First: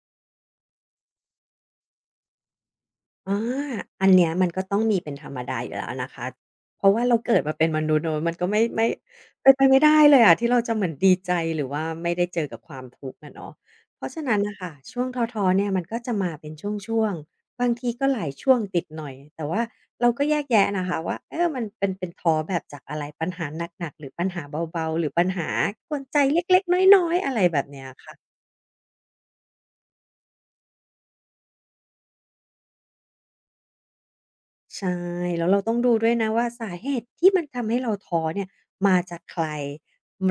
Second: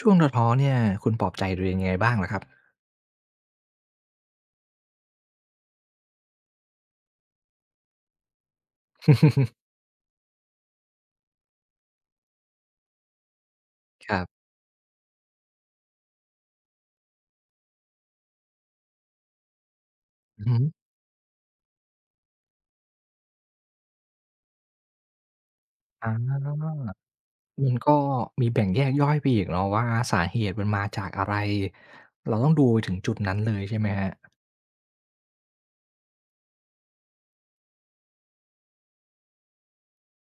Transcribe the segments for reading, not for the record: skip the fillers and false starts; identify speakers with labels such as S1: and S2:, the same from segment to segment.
S1: ช่วงท้อๆเนี่ยคุณปลอบใจตัวเองยังไงบ้างเหรอครับ
S2: อาอันเนี้ยมันก็ต้องมีเป็นธรรมดาอยู่แล้วนะคะ เพราะว่าเราเกิดมาเป็นมนุษย์เนาะมันก็ไม่เป็นไปไม่ได้เลยอะที่เราจะเหมือนดีใจหรือว่าไม่ได้เจอกับความทุกข์อะเนาะเพ
S1: ค
S2: ราะ
S1: รั
S2: ฉะนั้น
S1: บ
S2: น่ะค่ะช่วงท้อๆเนี่ยมันก็จะมาเป็นช่วงๆ บางทีก็หลายช่วงติดหน่อยแต่ว่าเราก็แย
S1: อื
S2: ก
S1: อฮึ
S2: แยะนะคะว่าเออมันเป็นท้อแบบจากอะไรปัญหาหนักๆ หรือปัญหาเบาๆหรือปัญหากวน
S1: อ
S2: ใจเล็ก
S1: า
S2: ๆน้อยๆอะไรแบบ
S1: มัน
S2: เนี้ย
S1: ก็
S2: ค่ะ
S1: มีแบ่งแยกย่อยไปอีกเนาะว่าสาเหตุมันมาจากอะไรเราต้องดูไปถึงจุดนั้นเลยใช่ไหมครับ
S2: ใช่แล้วเราต้องดูด้วยนะว่าสาเหตุที่มันทำให้เราท้อเนี่ยมาจากใคร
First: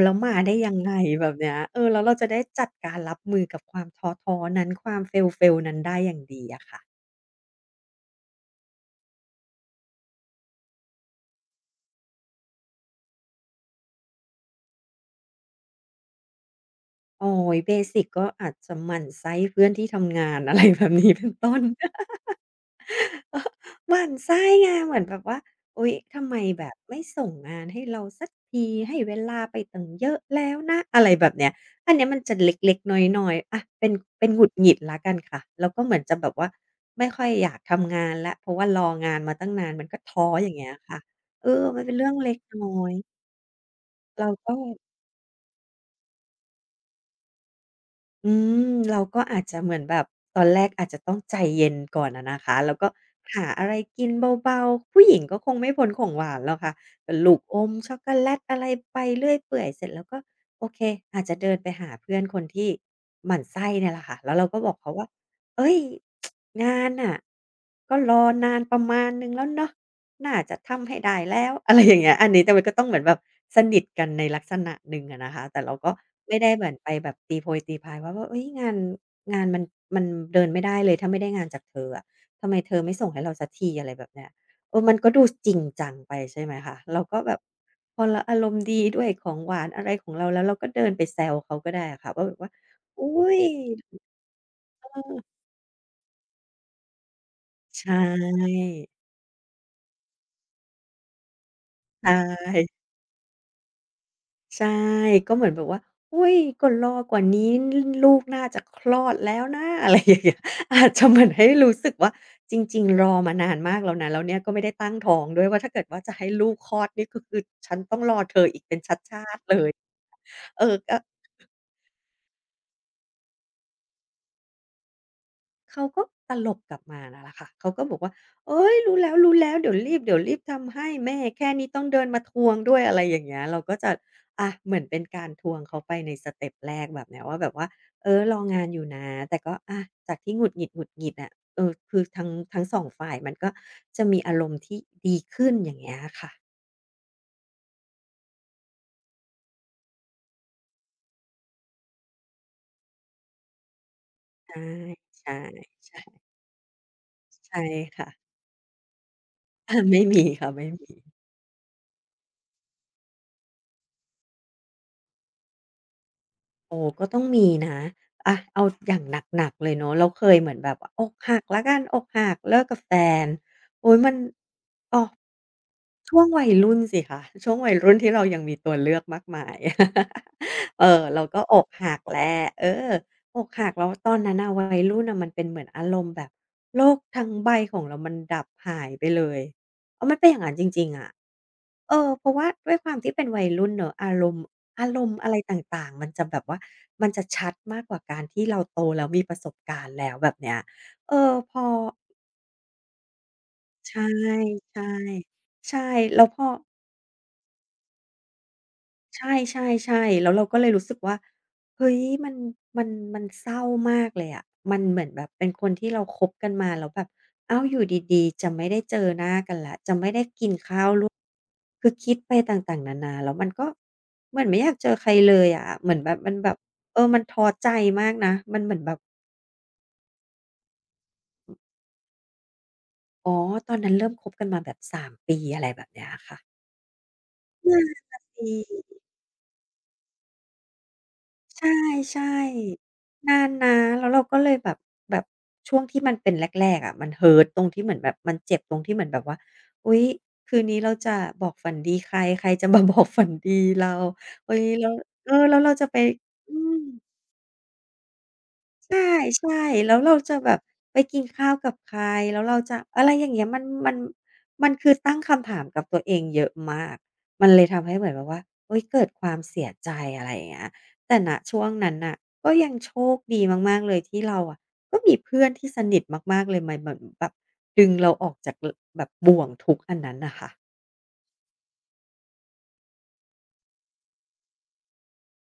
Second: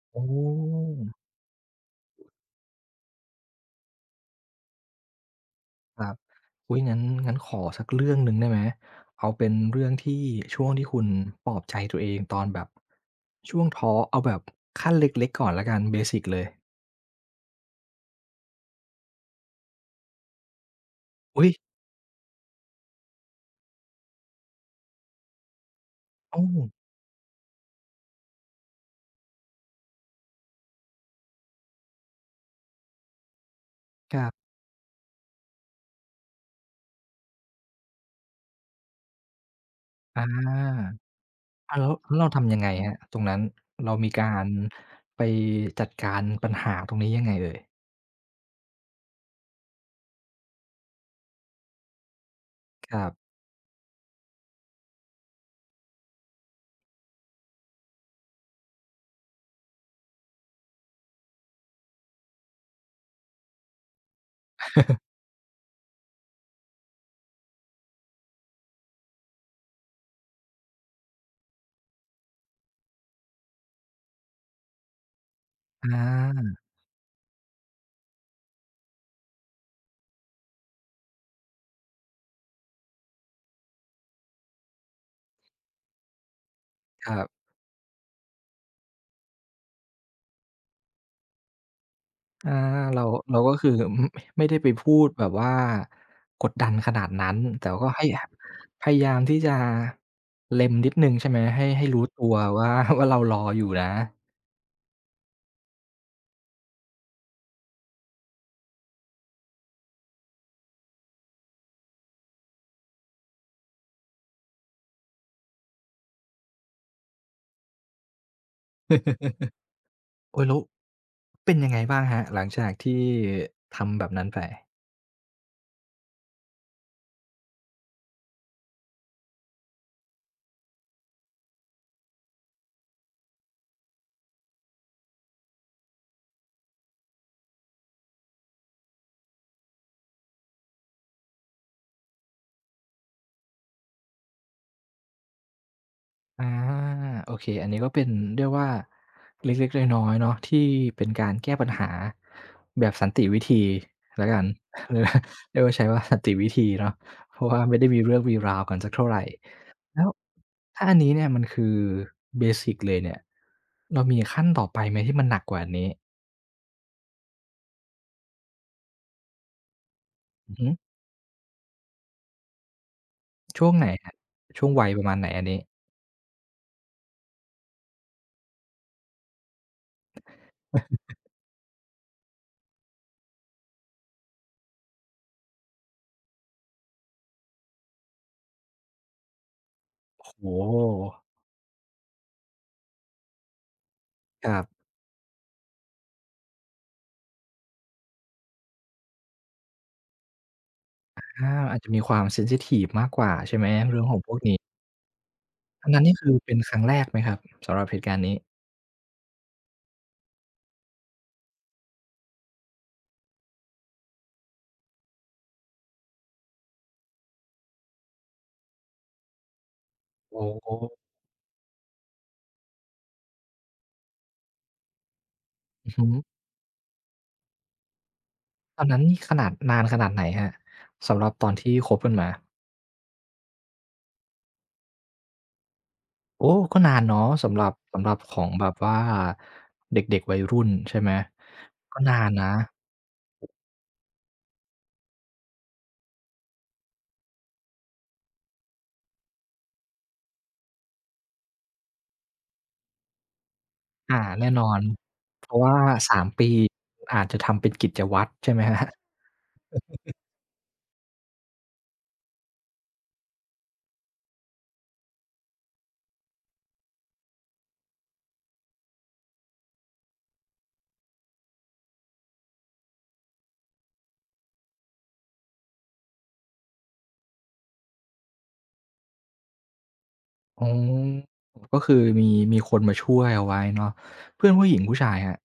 S2: แล้ว
S1: โอ้
S2: มาได้ยังไงแบบเนี้ยเออแล้วเราจะได้จัดการรับมือกับความท้อๆนั้นความ fail ๆนั้นได้
S1: ค
S2: อ
S1: รับ
S2: ย่างดีอะ
S1: อุ๊
S2: ค่ะ
S1: ยงั้นขอสักเรื่องหนึ่งได้ไหมเอาเป็นเรื่องที่ช่วงที่คุณปลอบใจตัวเองตอนแบบช่วงท้อเอาแบบขั้นเล็กๆก่อนแล้วกันเบสิกเลย
S2: โอ๊ยเบสิกก็อาจจะหมั่นไส้เพื่อนที่ทำงานอะไรแบบนี้ เป็น
S1: อุ๊
S2: ต้
S1: ย
S2: น หมั่นไส้ไงเหมือนแบบว่าอุ๊ยทำไม
S1: โอ้
S2: แบบไม่ส่งงานให้เราสักทีให้เวลาไปตั้งเยอะแล้วนะอะไรแบบเนี้ยอันเนี้ยมันจะเล็กๆน้อยๆอะเป็น
S1: ค
S2: เป็
S1: รั
S2: นหงุ
S1: บ
S2: ดหงิดแล้วกันค่ะแล้วก็เหมือนจะแบบว่าไม่ค่อยอยากทำงานแล้วเพราะว่ารองานมาตั้งนานมันก็ท้
S1: อา
S2: ออย่างเงี้ยค่ะเออ
S1: อา
S2: มัน
S1: แล้
S2: เป็
S1: ว
S2: นเรื่อง
S1: เรา
S2: เล็ก
S1: ทำยั
S2: น้
S1: งไง
S2: อ
S1: ค
S2: ย
S1: รับตรงนั้นเรามี
S2: เรา
S1: การ
S2: ก็
S1: ไปจัดการปัญหาตรงนี้ยังไงเอ่ย
S2: อืมเราก็อาจจะเหมือนแบบตอนแรกอาจจะต้องใจเย็นก่อนอะนะคะแล้วก็
S1: ครับ
S2: หาอะไรกินเบาๆผู้หญิงก็คงไม่พ้นของหวานหรอกค่ะก็ลูกอมช็อกโกแลตอะไรไปเรื่อยเปื่อยเสร็จแล้วก็โอเคอาจจะเดินไปหาเพื่อนคนที่หมั่นไส้เนี่ยแหละค่ะแล้วเราก็บอกเขาว่าเฮ้ยงานน่ะก็รอนานประมาณหนึ่งแล้วเนาะ น่าจะทำให้ได้แล้ว อะไรอย่างเงี้ยอันนี้แต่มันก็ต้องเหมือนแบบสนิทกันในลักษณะหนึ่งอะนะคะแต่เราก็
S1: อ
S2: ไม่ได้
S1: า
S2: เหมือนไปแบบตีโพยตีพายว่าเฮ้ยงานมันเดินไม่ได้เลยถ้าไม่ได้งานจากเธออะทำไมเธอไม่ส่งให้เราสักทีอะไรแบบเนี้ยเออมันก็ดูจริงจังไปใช่ไหมคะเรา
S1: ค
S2: ก็
S1: รั
S2: แบบ
S1: บ
S2: พอเราอารมณ์ดีด้วยของหวานอะไรของเราแล้วเราก็เดินไปแซวเขาก็ได้อะค่ะว่าแบบว่า
S1: อาเรา
S2: อุ๊ย
S1: ก็คือ อืมไม่ได้ไปพูดแบบว่ากดดันขนาดนั้นแต่ก็
S2: ใช่
S1: ให้หพยายามที่จะเล็มนิดหนึ่งใช่ไหมให้รู้
S2: ใช
S1: ตัวว่า
S2: ่
S1: ว่าเรารออยู่นะ
S2: ใช่ก็เหมือนแบบว่าอุ๊ยก็รอกว่านี้ลูกน่าจะคลอดแล้วนะ อะไรอย่างเงี้ยอาจจะเหมือนให้รู้สึกว่าจริงๆรอมานานมากแล้วนะแล้วเนี่ยก็ไม่ได้ตั้งท้องด้วยว่าถ้าเกิดว่าจะให้ลูกคลอดนี่ก็คือฉันต้องรอเธออีกเป็นชาติๆเลย
S1: โอ๊ยแล้ว
S2: เออก็
S1: เป็นยังไงบ้างครับหลังจากที่ทำแบบนั้นไป
S2: เขาก็ตลบกลับมานั่นแหละค่ะเขาก็บอกว่าเอ้ยรู้แล้วรู้แล้วเดี๋ยวรีบทำให้แม่แค่นี้ต้องเดินมาทวงด้วยอะไรอย่างเงี้ยเราก็จะอะเหมือนเป็นการทวงเขาไปในสเต็ปแรกแบบเนี้ยว่าแบบว่าเออรองานอยู่นะแต่ก็อะจากที่หงุดหงิดอะเออคือทั้งสองฝ่ายมันก็จะมีอารมณ์ที่ดีขึ้นอย่างเงี้ยค่ะ
S1: อาโอเคอันนี้ก็เป็นเรียกว่าเล็กๆน้อยๆเนาะที่เป็นการแก้ปัญหาแบบสันติวิธีแล้วกัน
S2: ใช่
S1: เออ
S2: ใช่
S1: เรียกว่าใช้ว่าสั
S2: ใช่
S1: นติวิธีเนาะเพราะ
S2: ใช่
S1: ว่าไม่ได้มี
S2: ค่ะ
S1: เรื่ องมีราวกันสักเท่าไร
S2: อา
S1: แล้
S2: ไม่
S1: ว
S2: มีค่ะไม่
S1: ถ้า
S2: มี
S1: อันนี้เนี่ยมันคือเบสิกเลยเนี่ยเรามีขั้นต่อไปไหมที่มันหนักกว่าอันนี้
S2: โอ้ก็ต้องมีนะอะเอาอย่างหนักๆเลยเนาะเราเคยเหมื
S1: อื
S2: อ
S1: อ
S2: น
S1: ฮึ
S2: แบบอกหักแล้วกันอกหักเลิกกับแฟน
S1: ช่วงไหน
S2: โอ๊ย
S1: ค
S2: มั
S1: รั
S2: น
S1: บช่วงวัย
S2: อ้
S1: ป
S2: อ
S1: ระมาณไหนอันนี้
S2: ช่วงวัยรุ่นสิคะช่วงวัยรุ่นที่เรายังมีตัวเลือกมากมาย เออเราก็อกหักแหละเอออกหักแล้วตอนนั้น่ะวัยรุ่นน่ะมันเป็นเหมือนอารมณ์แบบโลกทั้งใบของเรามันดับหายไปเลยเออมันเป็น
S1: โอ้
S2: อย่า
S1: โฮ
S2: งนั้นจริงๆอะเออเพราะว่าด้วยความที่เป็นวัยรุ่นเนอะอารมณ์
S1: ครั
S2: อา
S1: บ
S2: รมณ์อะไรต่างๆมันจะแบบว่ามันจะชัดมากกว่าการที่เราโตแล้วมีประสบการณ์แล้วแบบเนี้ยเออ
S1: อา
S2: พอ
S1: อาจจะมีความเซนซิทิฟมากกว่าใช่ไหมเรื่
S2: ใช่
S1: องของพวกนี้
S2: ใช่ใช่
S1: อันนั้นนี่
S2: แล้ว
S1: คือ
S2: พอ
S1: เป็นครั้งแรกไหมครับสำหรับเหตุการณ์นี้
S2: ใช่ๆๆแล้วเราก็เลยรู้สึกว่าเฮ้ยมันมันมันเศร้ามากเลยอะมันเหมือนแบบเป็นคนที่เราคบกันมาแล้วแบบอ้าวอยู่ดีๆจะไม่ได้เจอหน้ากัน
S1: โอ้โฮ
S2: คือคิดไปต่างๆนานาแล้วมันก็เหมือนไม่อยากเจอใครเลยอะเห
S1: อื
S2: มื
S1: อ
S2: อน
S1: ฮึ
S2: แบบมันแบบเออมันท้อใจมากนะมันเหมื
S1: ต
S2: อน
S1: อน
S2: แบ
S1: นั้
S2: บ
S1: นนี่ขนาดนานขนาดไหนครับสำหรับตอนที่คบกันมา
S2: อ๋อตอนนั้นเริ่มคบกันมาแบบ3ปีอะไรแบบเนี้ยอะค่ะ
S1: โอ้ก็นานเนาะสำหรับ
S2: นั่นน่ะ
S1: ข
S2: ส
S1: องแบบว่า
S2: ิ
S1: เด็กๆวัยรุ่นใช่ไหม
S2: ใ
S1: ก็นา
S2: ช่
S1: นนะ
S2: ๆนานนะแล้วเราก็เลยแบบแบบช่วงที่มันเป็นแรกๆอะมัน hurt ตรงที่เหมือนแบบมันเจ็บตรงที่เหมือนแบบว่าอุ๊ยคืนนี้เราจะบอกฝันดีใครใครจะมา บอกฝันดีเรา
S1: อาแน่
S2: อุ๊
S1: น
S2: ย
S1: อน
S2: แล้วเออ
S1: เพ
S2: แล้ว
S1: ราะ
S2: เรา
S1: ว่า
S2: จะไป
S1: 3ปี
S2: อืม
S1: อาจจะทำเป็นกิจวัตรใช่ไหมครับ
S2: ใช่ๆแล้วเราจะแบบไปกินข้าวกับใครแล้วเราจะอะไรอย่างเงี้ยมันมันคือตั้งคำถามกับตัวเองเยอะมากมันเลยทำให้เหมือนแบบว่าเฮ้ยเกิดความเสียใจอะไรอย่างเงี้ยแต่ณช่วงนั้นน่ะก็ยังโชคดีมากๆเลยที่เราอะก็มีเพื่อนที่สนิทมากๆเลยมาเหมือนแบบดึงเราออกจากลแบบบ่วงทุกข์อันนั้นน่ะค่ะ
S1: อ๋อก็คือมีคนมาช่วยเอาไว้เนาะเพื่อนผู้หญิงผู้ชายครับ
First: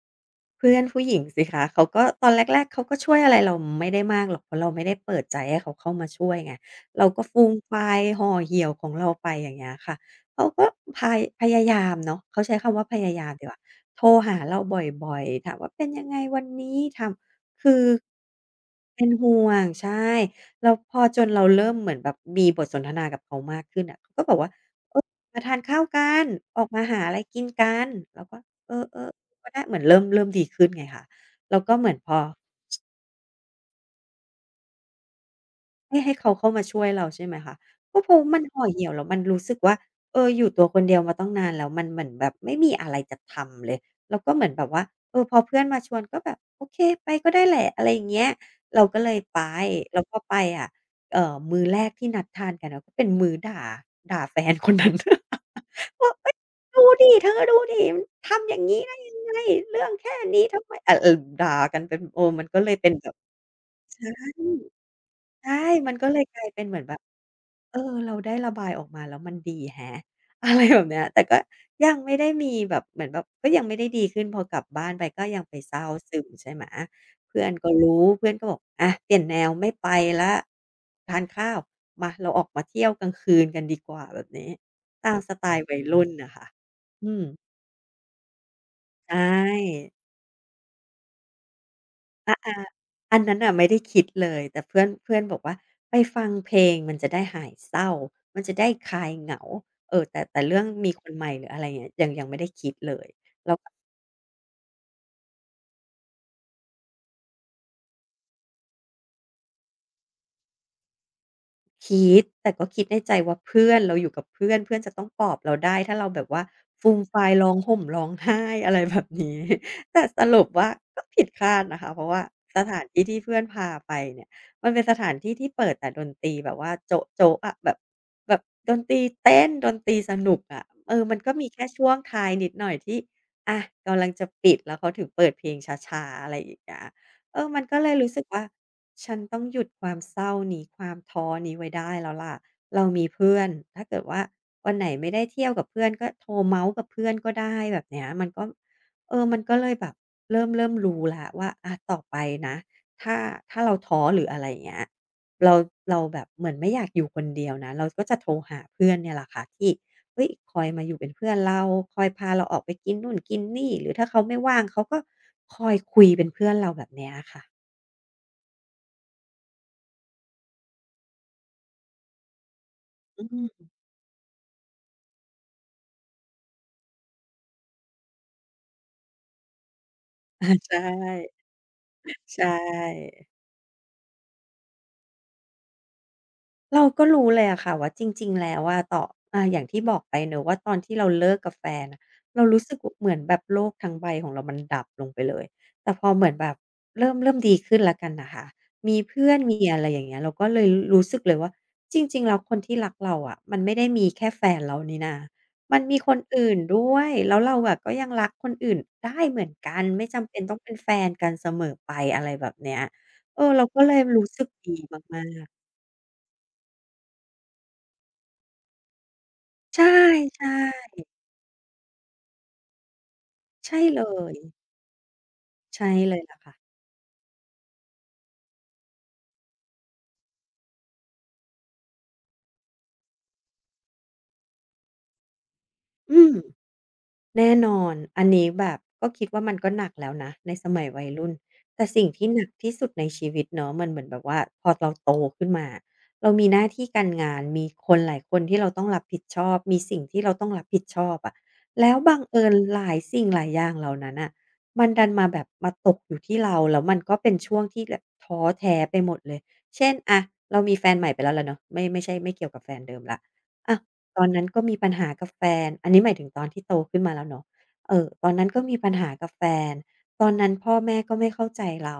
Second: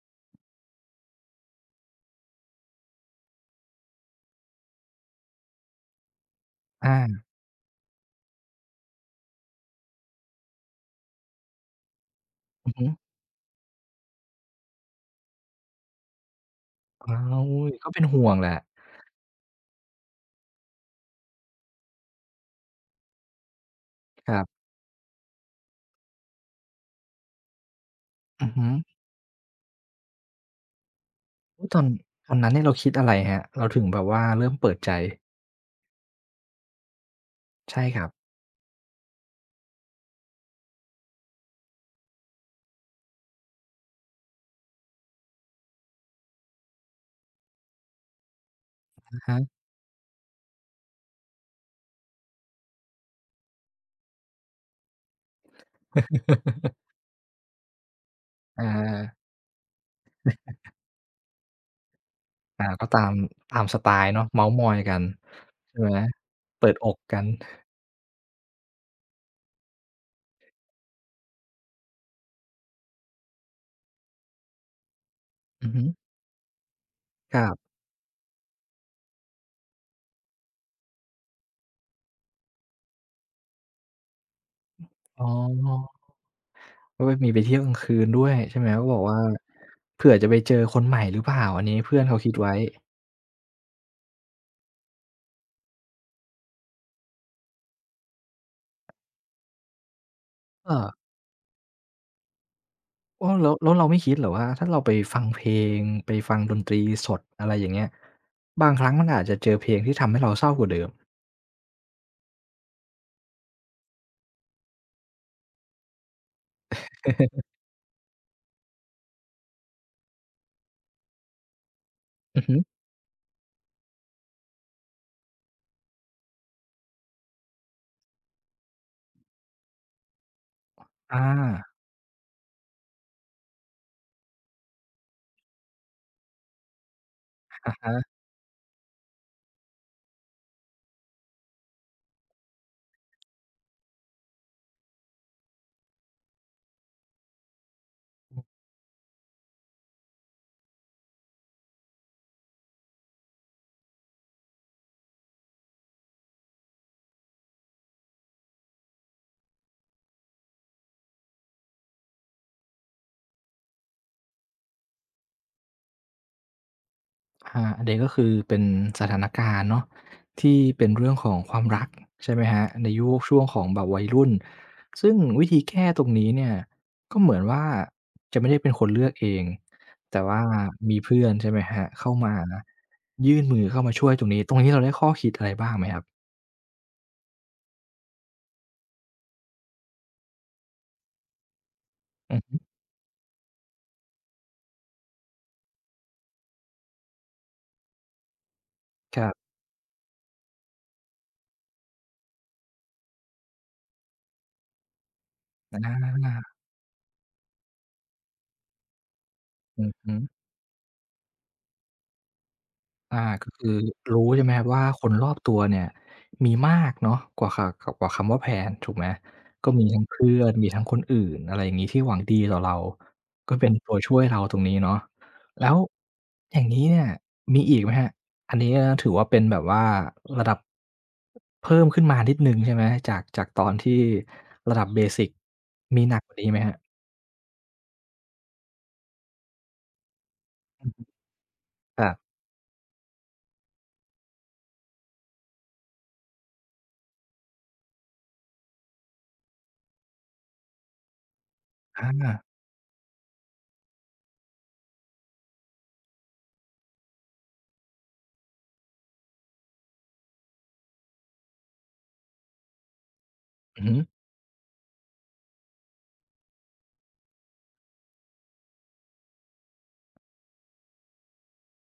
S2: เพื่อนผู้หญิงสิคะเขาก็ตอนแรกๆเขาก็ช่วยอะไรเราไม่ได้มากหรอกเพราะเราไม่ได้เปิดใจให้เขาเข้ามาช่วยไงเราก็
S1: อา
S2: ฟูมฟายห่อเหี่ยวของเราไปอย่างเงี้ยค่ะเขาก็พายพยายามเนาะเขาใช้
S1: อือ
S2: คำว่า
S1: ฮึ
S2: พยายามดีกว่าโทรหาเราบ่อยๆถามว่าเป็นยังไงวันนี้ถาม
S1: อ้าว
S2: คือ
S1: ก็เป็นห่วงแหละ
S2: เป็นห่วงใช่แล้วพอจนเราเริ่มเหมือนแบบมีบทสนทนากับเขามากขึ้นอะเขาก็
S1: ค
S2: บอก
S1: รั
S2: ว่า
S1: บ
S2: เออมาทานข้าวกันออกมาหาอะไรกินกันเราก็
S1: อือฮึ
S2: เออๆ ก็ได้เหมือนเริ่มดีขึ้นไงคะแล้ว
S1: โอุย
S2: ก็
S1: ตอ
S2: เห
S1: น
S2: มือนพอ
S1: นั้นเนี่ยเราคิดอะไรครับเราถึงแบบว่าเริ่มเปิดใจ
S2: ให้เขาเข้ามาช่วยเราใช่ไหมคะ
S1: ใช่
S2: ก็
S1: ครั
S2: เพ
S1: บ
S2: ราะมันห่อเหี่ยวแล้วมันรู้สึกว่าเอออยู่ตัวคนเดียวมาตั้งนานแล้วมันเหมือนแบบไม่มีอะไรจะทำเลยแล้วก็เหมือนแบบว่าเออพอเพื่อนมาชวนก็แบบโอเคไปก็ได้แหละอะไรอย่างเงี้ยเราก็เลย
S1: อะ
S2: ไป
S1: ฮะ
S2: แล้วพอไปอะเอ่อมื้อแรกที่นัดทานกันอะก็เป็นมื้อด่าด่าแฟนคนนั้น ว่าเฮ้ย ดูดิเธอดูดิมันทำอย่าง
S1: อา
S2: งี้ได้ยังไงเรื่องแค่นี้ทำไมอะเออด่ากันเป็นเออมันก็
S1: อา
S2: เลย
S1: ก็
S2: เป็น
S1: ตา
S2: แบ
S1: ม
S2: บ
S1: สไต
S2: ใช่
S1: ล์เนาะเม้าท์มอยกัน
S2: ใช่
S1: ใช่
S2: มั
S1: ไห
S2: น
S1: ม
S2: ก็เลยกลายเป็น
S1: เปิ
S2: เห
S1: ด
S2: มือน
S1: อ
S2: แบ
S1: ก
S2: บ
S1: กัน
S2: เออ เราได้ระบายออกมาแล้วมันดีแฮะ อะไรแบบเนี้ยแต่ก็ยังไม่ได้มีแบบเหมือนแบบก็ยังไม่ได้ดีขึ้นพอกลับบ้านไปก็ยังไป
S1: อือ
S2: เศ
S1: ฮึ
S2: ร้าซึมใช่ไหม
S1: ค
S2: เพื่อ
S1: รั
S2: นก็
S1: บ
S2: รู้เพื่อนก็บอกอะเปลี่ยนแนวไม่ไปแล้วทานข้าวมาเราออกมาเที่ยวกลางคืนกันดีกว่าแบบนี้ตาม
S1: อ๋อ
S2: สไตล์วัยรุ่นนะคะ
S1: ก็
S2: อืม
S1: มีไปเที่ยวกลางคืนด้วยใช่ไหมก็บอก
S2: ใช่
S1: ว่าเผื่
S2: อ
S1: อจะไปเจอคนใหม่หรือเปล่าอันนี้เพื่อนเขาคิดไว้
S2: อันนั้นน่ะไม่ได้คิดเลยแต่เพื่อนเพื่อนบอกว่าไปฟังเพลงมันจะได้หายเศร้ามันจะได้คลายเหงาเออแต่เรื่อง
S1: เออ
S2: มีคนใหม่หรืออะไรเงี้ยยังไม่ได้คิดเลย
S1: อ้าวแล้
S2: แล้
S1: ว
S2: ว
S1: เราไม่คิดเหรอว่าถ้าเราไปฟังเพลงไปฟังดนตรีสดอะไรอย่างเงี้ยบางครั้งมันอาจจะเจอเพลงที่ทำให้เราเศร้ากว่าเดิม
S2: คิดแต่ก็คิดในใจว่าเพื่อนเราอยู่กับเพื่อนเพื่อนจะต้องปลอบเราได้ถ้าเราแบบว่าฟูมฟายร้องห่มร้องไห้ อะไรแบบนี้แต่สรุปว่าก็ผิดคาดนะคะเพราะว่า
S1: อือฮึ
S2: สถานที่ที่เพื่อนพาไปเนี่ยมันเป็นสถานที่ที่เปิดแต่ดนตรีแบบว่าโจ๊ะๆอะแบบแบบดนตรีเต้นดนตรีสนุกอะเอ อมัน
S1: อา
S2: ก็มีแค่ช่วงท้ายนิดหน่อยที่อะกำลังจะปิดแล้วเขาถึงเปิดเพลงช้าๆอะไรอย่างเงี้ยเออมัน
S1: อะ
S2: ก็เลยรู้
S1: ฮะ
S2: สึกว่า ฉันต้องหยุดความเศร้านี้ความท้อนี้ไว้ได้แล้วล่ะเรามีเพื่อนถ้าเกิดว่าวันไหนไม่ได้เที่ยวกับเพื่อนก็โทรเมาส์กับเพื่อนก็ได้แบบเนี้ยมันก็เออมันก็เลยแบบเริ่มรู้ละว่าอะต่อไปนะถ้าเราท้อหรืออะไรอย่างเงี้ยเราเราแบบเหมือนไม่อยากอยู่คนเดียวนะเราก็จะโทรหาเพื่อนเนี่ยแหละค่ะที่เฮ้ยคอยมาอยู่เป็นเพื่อนเราคอยพาเราออกไปกินนู่นกินนี่หรือถ้าเขาไม่ว่างเขาก็คอยคุยเป็นเพื่อนเราแบบเนี้ยค่ะ
S1: อาอันนี้ก็คือเป็นสถานการณ์เนาะที่เป็นเรื่องของความรักใช่ไหมครับในยุค
S2: อื
S1: ช่วงข
S2: ม
S1: องแบบวัยรุ่นซึ่งวิธีแก้ตรงนี้เนี่ยก็เหมือนว่าจะไม่ได้เป็นคนเลือกเองแต่ว่า
S2: อาใช
S1: มีเพื่อน
S2: ่
S1: ใช่ไหมครับเข้ามา
S2: ใช่
S1: ยื่นมือเข้ามาช่วยตรงนี้เราได้ข้อคิดอะไรบ้างไหมครับ
S2: เราก็รู้เลยอะค่ะว่าจริงๆแล้วอะต่ออาอย่างที่บอกไปเนอะว่าตอนที่เราเลิกกับแฟนน่ะ
S1: อื
S2: เรา
S1: อ
S2: รู้สึกวเหมือนแบบโลกทั้งใบของเรามันดับลงไปเลยแต่พอเหมือนแบบเริ่มดีขึ้นแล้วกันน่ะค่ะมี
S1: ค
S2: เพื่
S1: รั
S2: อน
S1: บ
S2: มีอะไรอย่างเงี้ยเราก็เลยรู้สึกเลยว่าจริงๆแล้วคนที่รักเราอะมันไม่ได้มีแค่แฟนเรานี่นามัน
S1: อ
S2: มีคนอื่น
S1: า
S2: ด้วยแล้วเราอะก็ยังรักคนอื่นได้เหมือนกัน
S1: อือ
S2: ไม่
S1: ฮึ
S2: จำเป็นต้องเป็นแฟนกันเสมอไปอะไรแบบเนี้ย
S1: อา
S2: เอ
S1: ก็
S2: อเรา
S1: คือ
S2: ก็เลย
S1: รู้
S2: รู้
S1: ใช่
S2: สึก
S1: ไหมครับ
S2: ดี
S1: ว่าคน
S2: มา
S1: รอบ
S2: ก
S1: ตั
S2: ๆ
S1: วเนี่ยมีมากเนาะกว่าขกว่าคำว่าแพลนถูกไหมก็
S2: ใช
S1: มีทั้งเพื่อ
S2: ่
S1: นมีทั้งคนอื่นอะไรอย่างงี้ที่หวังดีต่อเราก็
S2: ๆ
S1: เป็น
S2: ใช่
S1: ตัว
S2: เล
S1: ช่วย
S2: ย
S1: เราตรงนี้เนาะแล้ว
S2: ใช่เลยล่ะ
S1: อย่าง
S2: ค่ะ
S1: งี้เนี่ยมีอีกไหมครับอันนี้ก็ถือว่าเป็นแบบว่าระดับเพิ่มขึ้นมานิดหนึ่งใช่ไหมจากตอนที่ระดับเบสิกมีหนั
S2: อื
S1: กก
S2: ม
S1: ว่านี้ไหมครับ
S2: แน่นอนอันนี้แบบก็คิดว่ามันก็หนักแล้วนะในสมัยวัยรุ่นแต่สิ่ง
S1: แบบ
S2: ที่หนักที่สุดในชีวิตเนาะมันเหมือนแบบว่าพอเราโตขึ้นมาเรามีหน้าที่การงานมีคนหลายคนที่เราต้องรับผิดชอบมีสิ่งที่เราต้องรับผิดชอบอะแล้ว
S1: อา
S2: บังเอิญหลายสิ่งหลายอย่างเหล่านั้นน่ะมันดันมาแบบมาตกอยู่ที่เราแล้วมันก็เป็นช่วงที่แบบท้อแท้ไปหมดเลย เช่นอะเรามีแฟนใหม่ไปแล้วล่ะเนาะไม่ใช่ไม่เกี่ยวกับแฟนเดิมแล้วอะ
S1: อือฮึ
S2: ตอนนั้นก็มีปัญหากับแฟนอันนี้หมายถึงตอนที่โตขึ้นมาแล้วเนาะตอนนั้นก็มีปัญหากับแฟนตอนนั้นพ่อแม่ก็ไม่เข้าใจเรา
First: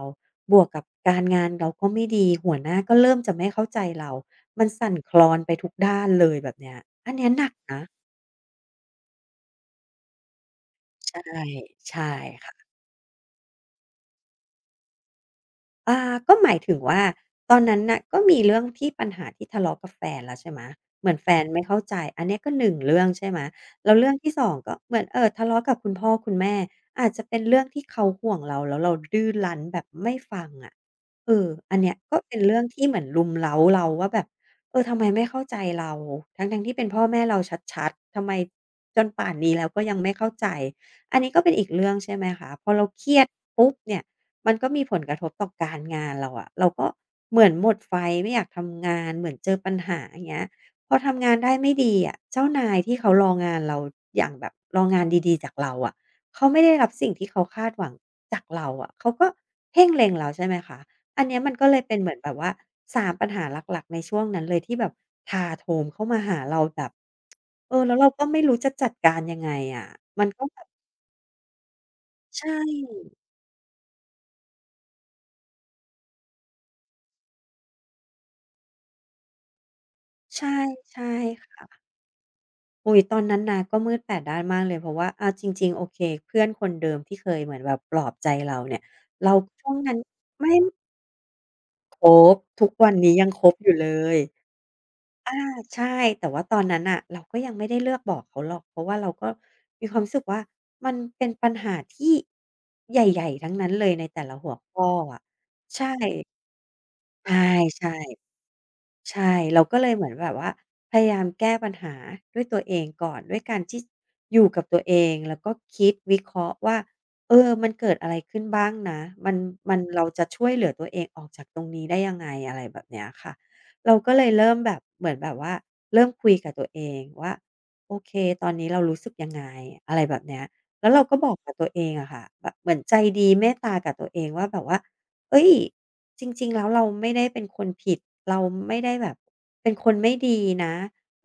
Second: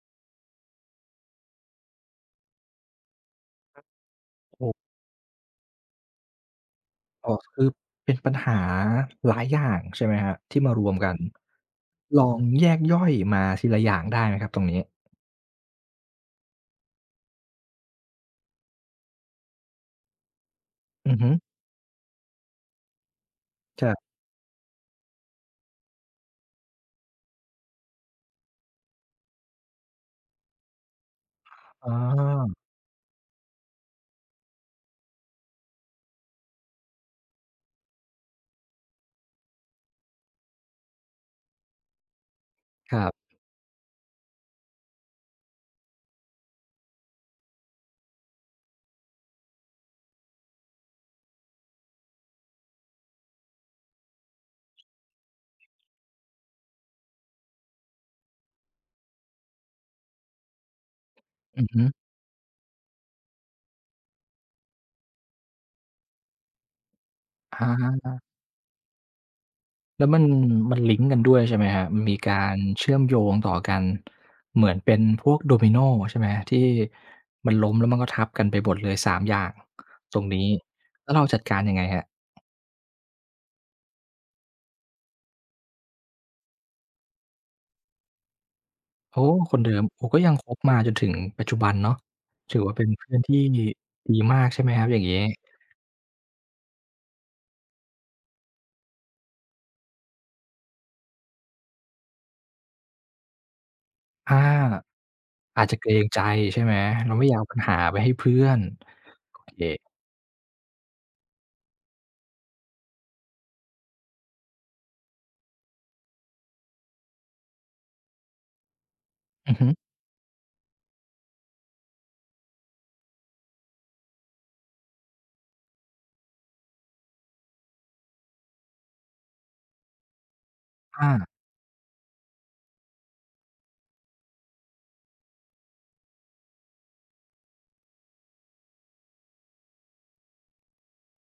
S2: บวกกับการงานเราก็ไม่ดีหัวหน้าก็เริ่มจะไม่เข้าใจเรา
S1: โอ
S2: มัน
S1: ้
S2: สั่นคลอนไปทุกด้านเลยแบบเนี้ยอันเนี้
S1: อ๋
S2: ย
S1: อ
S2: หนัก
S1: คือ
S2: นะ
S1: เป็นปัญหาหลายอย่างใช่ไหมครับที่มารวมกัน
S2: ใช่ใช่
S1: ลองแย
S2: ค่ะ
S1: กย่อยมาทีละอย่างได้ไหมครับตรงนี้
S2: อ่าก็หมายถึงว่าตอนนั้นน่ะก็มีเรื่องที่ปัญหาที่ทะเลาะกับแฟนแล้วใช่ไหมเหมื
S1: อื
S2: อน
S1: อ
S2: แฟ
S1: ฮึ
S2: นไม่เข้าใจอันเนี้ยก็หนึ่งเรื่องใช่ไหมแล้วเรื่
S1: จะ
S2: องที่สองก็เหมือนทะเลาะกับคุณพ่อคุณแม่อาจจะเป็นเรื่องที่เขาห่วงเราแล้วเราดื้อรั้นแบบไม่ฟังอะเอออัน
S1: อ๋
S2: เนี้ยก็เป็นเรื่อ
S1: อ
S2: งที่เหมือนรุมเร้าเราว่าแบบเออทำไมไม่เข้าใจเราทั้งๆที่เป็นพ่อแม่เราชัดๆทำไมจนป่านนี้แล้วก็ยังไม่เข้าใจอันนี้ก็เป็นอีกเรื่องใช่ไหมคะพอเรา
S1: ค
S2: เค
S1: รั
S2: รียด
S1: บ
S2: ปุ๊บเนี่ย มันก็มีผลกระทบต่อการงานเราอะเราก็เหมือนหมดไฟไม่อยากทำงานเหมือนเจอปัญหาอย่างเงี้ยพอทำงานได้ไม่ดีอะเจ้านายที่เขารองานเราอย่างแบบรองานดีๆจากเราอะเขาไม่ได้รับสิ่งที่เขาคาดหวังจากเราอะเขาก็เพ่งเล็งเราใช่ไหมคะอันเนี้ยมัน
S1: อื
S2: ก็
S1: อ
S2: เลย
S1: ฮึ
S2: เป็นเหมือนแบบว่าสามปัญหาหลักๆในช่วงนั้นเลยที่แบบถาโถมเข้ามาหาเราแบบเออแล้วเรา
S1: อา
S2: ก็ไม่รู้จะจัดการยังไงอะ
S1: แล้วมั
S2: มั
S1: น
S2: นก็แบบ
S1: ลิงก์กันด้วยใช่ไหมครับมันมี
S2: ใช
S1: การเชื่อม
S2: ่
S1: โยงต่อกันเหมือนเป็นพวกโดมิโนใช่ไหมที่มันล้มแล้วมันก็ทับกันไปหมดเลย3อย่างตรงนี้
S2: ใช่ใช่
S1: แล้วเราจัดการยัง
S2: ค่ะ
S1: ไงครับ
S2: อุ๊ยตอนนั้นนะก็มืดแปดด้านมากเลยเพราะว่าอาจริงๆโอเคเพื่อนคนเดิมที่เคยเหมือนแบบปลอบใจเราเนี่ย
S1: โอ้
S2: เรา
S1: คน
S2: ช่
S1: เดิ
S2: วง
S1: ม
S2: นั้น
S1: โอ้ก็ยังค
S2: ไม่
S1: บมาจนถึงปัจจุบันเนาะ
S2: คบ
S1: ถือ
S2: ทุก
S1: ว่าเป็น
S2: วัน
S1: เพื่
S2: นี้
S1: อน
S2: ยัง
S1: ที่
S2: คบอยู่เล
S1: ดี
S2: ย
S1: มากใช่ไหมครับอย่างงี้
S2: อาใช่แต่ว่าตอนนั้นน่ะเราก็ยังไม่ได้เลือกบอกเขาหรอกเพราะว่าเราก็มีความรู้สึกว่ามันเป็นปัญหาที่ใหญ่ๆทั้งนั้นเลยในแต่ละ
S1: ถ้า
S2: หัวข้ออะ
S1: อาจจะเก
S2: ใช่
S1: รงใจใช่ไหมเรา
S2: ใ
S1: ไม่อยากเอาปัญหา
S2: ช่
S1: ไปให้
S2: ๆ
S1: เพื่อน
S2: ใช่
S1: โอ
S2: เราก็เล
S1: เค
S2: ยเหมือนแบบว่าพยายามแก้ปัญหาด้วยตัวเองก่อนด้วยการที่อยู่กับตัวเองแล้วก็คิดวิเคราะห์ว่าเออมันเกิดอะไรขึ้นบ้างนะมัน
S1: อือฮึ
S2: มันเราจะช่วยเหลือตัวเองออกจากตรงนี้ได้ยังไงอะไรแบบเนี้ยค่ะเราก็เลยเริ่มแบบเหมือนแบบว่าเริ่มคุยกับตัวเองว่าโอเคตอนนี้เรารู้สึกยังไงอะไรแบบเนี้ยแล้วเราก็บ
S1: อา
S2: อกกับตัวเองอะค่ะแบบเหมือนใจดีเมตตากับตัวเองว่าแบบว่า เอ้ยจริงๆแล้วเราไม่ได้เป็นคนผิดเราไม่ได้แบบเป็นคนไม่ดีนะ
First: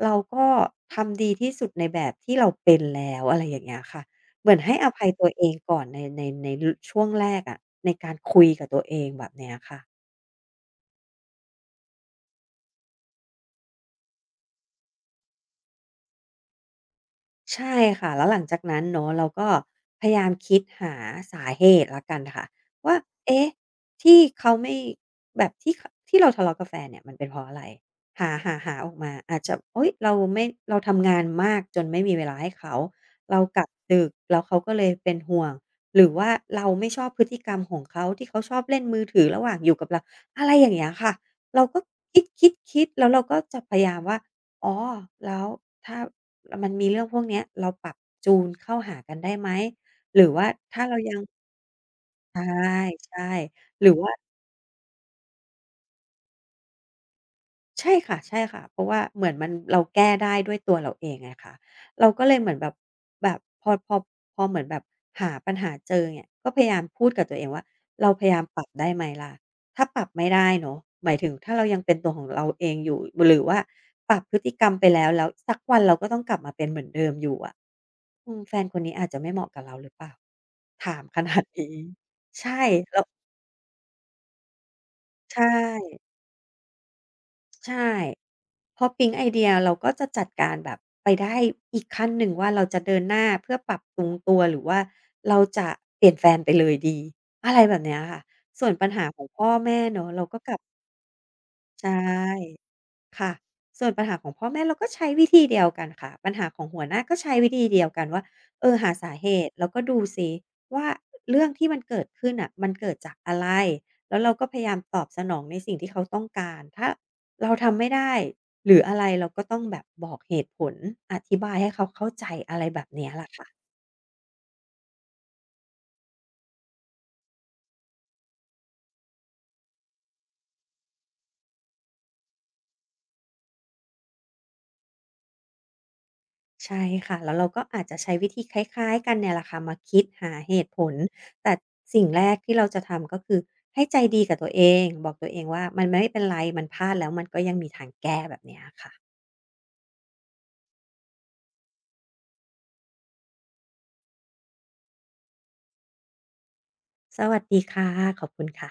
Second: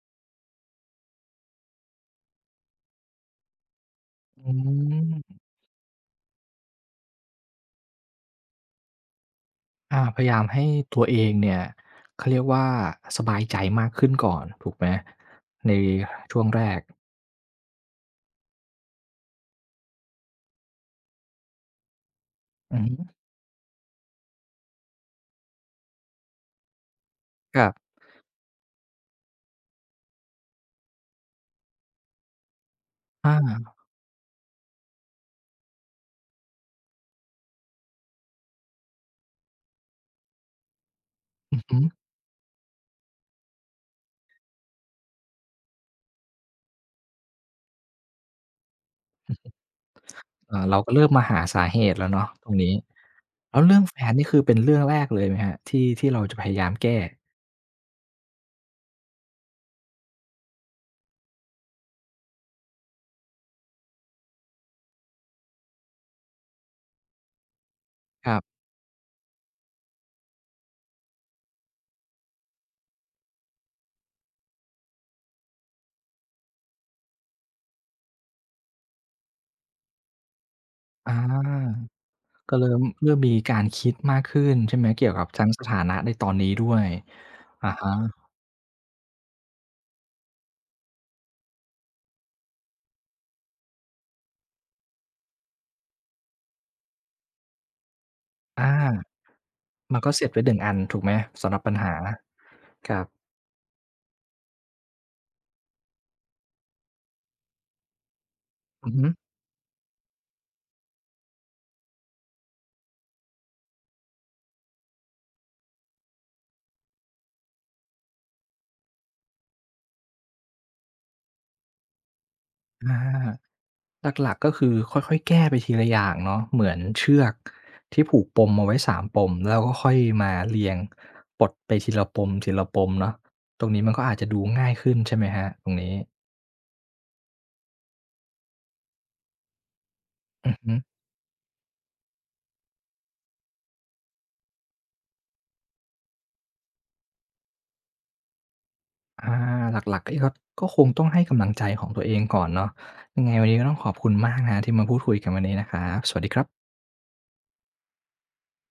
S2: เราก็ทำดีที่สุดในแบบที่เราเป็นแล้วอะไรอย่างเงี้ยค่ะเห
S1: อื
S2: มือนให้อภัยตัว
S1: ม
S2: เองก่อนในรช่วงแรกอะในการคุยกับตัวเองแบบเนี้ยค่ะ
S1: อาพยายามให้ตัวเองเนี่ยเขาเรียกว่าสบายใจมากขึ้นก่อนถูกไหมในช่วงแรก
S2: ใช่ค่ะแล้วหลังจากนั้นเนาะเราก็พยายามคิดหาสาเหตุแล้วกันค่ะ
S1: อือฮึ
S2: ว่าเอ๊ะที่เขาไม่แบบที่ขที่เราทะเลาะกับแฟนเนี่ยมันเป็นเพราะอะ
S1: ค
S2: ไร
S1: รับ
S2: หาออกมาอาจจะเฮ้ยเราทำงานมากจนไม่มีเวลาให้เขาเรากลับ
S1: อา
S2: ดึกแล้วเขาก็เลยเป็นห่วงหรือว่าเราไม่ชอบพฤติกรรมของเขาที่เขาชอบเล่นมือถือระหว่างอยู่กับเราอะไรอย่างเงี้ยค่ะ
S1: อื
S2: เรา
S1: อ
S2: ก็
S1: ฮึ
S2: คิดๆๆแล้วเราก็จะพยายามว่าอ๋อแล้วถ้า แล้วมันมีเรื่องพวกเนี้ยเราปรับจูนเข้าหากันได้ไหมหรือว่า
S1: เรา
S2: ถ้า
S1: ก็
S2: เรา
S1: เริ่ม
S2: ยัง
S1: มาหาสาเหตุแล้วเนาะตรงนี้
S2: ใช่
S1: แล้วเรื่อ
S2: ๆ
S1: ง
S2: หรือ
S1: แฟน
S2: ว่า
S1: นี่คือเป็นเรื่องแรกเลยไหมครับที่เราจะพยายามแก้
S2: ใช่ค่ะใช่ค่ะเพราะว่าเหมือนมันเราแก้ได้ด้วยตัวเราเองไงคะเราก็เลยเหมือนแบบแบบพอเหมือนแบบหาปัญหาเจอเนี่ยก็พยายามพูดกับตัวเองว่าเราพ
S1: ค
S2: ยา
S1: รั
S2: ยาม
S1: บ
S2: ปรับได้ไหมล่ะถ้าปรับไม่ได้เนาะหมายถึงถ้าเรายังเป็นตัวของเราเองอยู่หรือว่าปรับพฤติกรรมไปแล้วแล้วสักวันเราก็ต้องกลับมาเป็นเหมือนเดิมอยู่อะอืมแฟนคนนี้อาจจะไม่เหมาะกับเราหรือเปล่า ถาม
S1: อ
S2: ขนาดนี้
S1: า
S2: ใช่
S1: ก็เริ่ม
S2: แล้ว
S1: มีการคิดมากขึ้นใช่ไหมเกี่ยวกับ
S2: ใช่
S1: ทั้งสถานะในตอนนี้ด้วย
S2: ใ
S1: อะฮะ
S2: ช่พอปิ๊งไอเดียเราก็จะจัดการแบบไปได้อีกขั้นหนึ่งว่าเราจะเดินหน้าเพื่อปรับปรุงตัวหรือว่าเราจะเปลี่ยนแฟนไปเลยดีอะไรแบบเนี้ยค่ะส่วน
S1: อา
S2: ปัญหาของพ่อแม่
S1: มัน
S2: เนาะ
S1: ก็เส
S2: เรา
S1: ร็จ
S2: ก็
S1: ไป
S2: ก
S1: หนึ่
S2: ลั
S1: ง
S2: บ
S1: อันถูกไหมสำหรับปัญ
S2: ใช่
S1: หาครับ
S2: ค่ะส่วนปัญหาของพ่อแม่เราก็ใช้วิธีเดียวกันค่ะปัญหาของหัวหน้าก็ใช้วิธีเดียวกันว่าเออ
S1: อื
S2: หา
S1: อฮึ
S2: สาเหตุแล้วก็ดูซิว่าเรื่องที่มันเกิดขึ้นน่ะมันเกิดจากอะไรแล้วเราก็พยายามตอบสนองในสิ่งที่เขาต้องการถ้าเราทำไม่ได้หรืออะไรเราก็ต้องแบบบอกเหตุผลอธิบายให้เขาเข้าใจอะไรแบบ
S1: อา
S2: เนี้ยล่ะค่ะ
S1: หลักๆก็คือค่อยๆแก้ไปทีละอย่างเนาะเหมือนเชือกที่ผูกปมเอาไว้3ปมแล้วก็ค่อยมาเรียงปลดไปทีละปมทละปมเนาะตรงนี้มันก็อาจจะดูง่ายขึ้นใช่ไหมครับตรงนี้
S2: ใช่ค่ะแล้วเราก็อาจจะใช้วิธีคล้ายๆกันเนี่ยแหละค่ะมาคิดหา
S1: อื
S2: เห
S1: อ
S2: ตุ
S1: ฮึ
S2: ผลแต่สิ่งแรกที่เราจะทำก็คือให้ใจดีกับตัวเองบอกตัวเองว่ามันไม่เป็นไรมันพลาดแล้วมันก็ยังมีทางแก้แบบเนี้ยค่ะ
S1: อาหลักๆก็ครับก็คงต้องให้กำลังใจของตัวเองก่อนเนาะยังไงวันนี้ก็ต้องขอบคุณมากนะครับที่มาพูดคุยกันวันนี้นะครับสวัสดีครับ
S2: สวัสดีค่ะขอบคุณค่ะ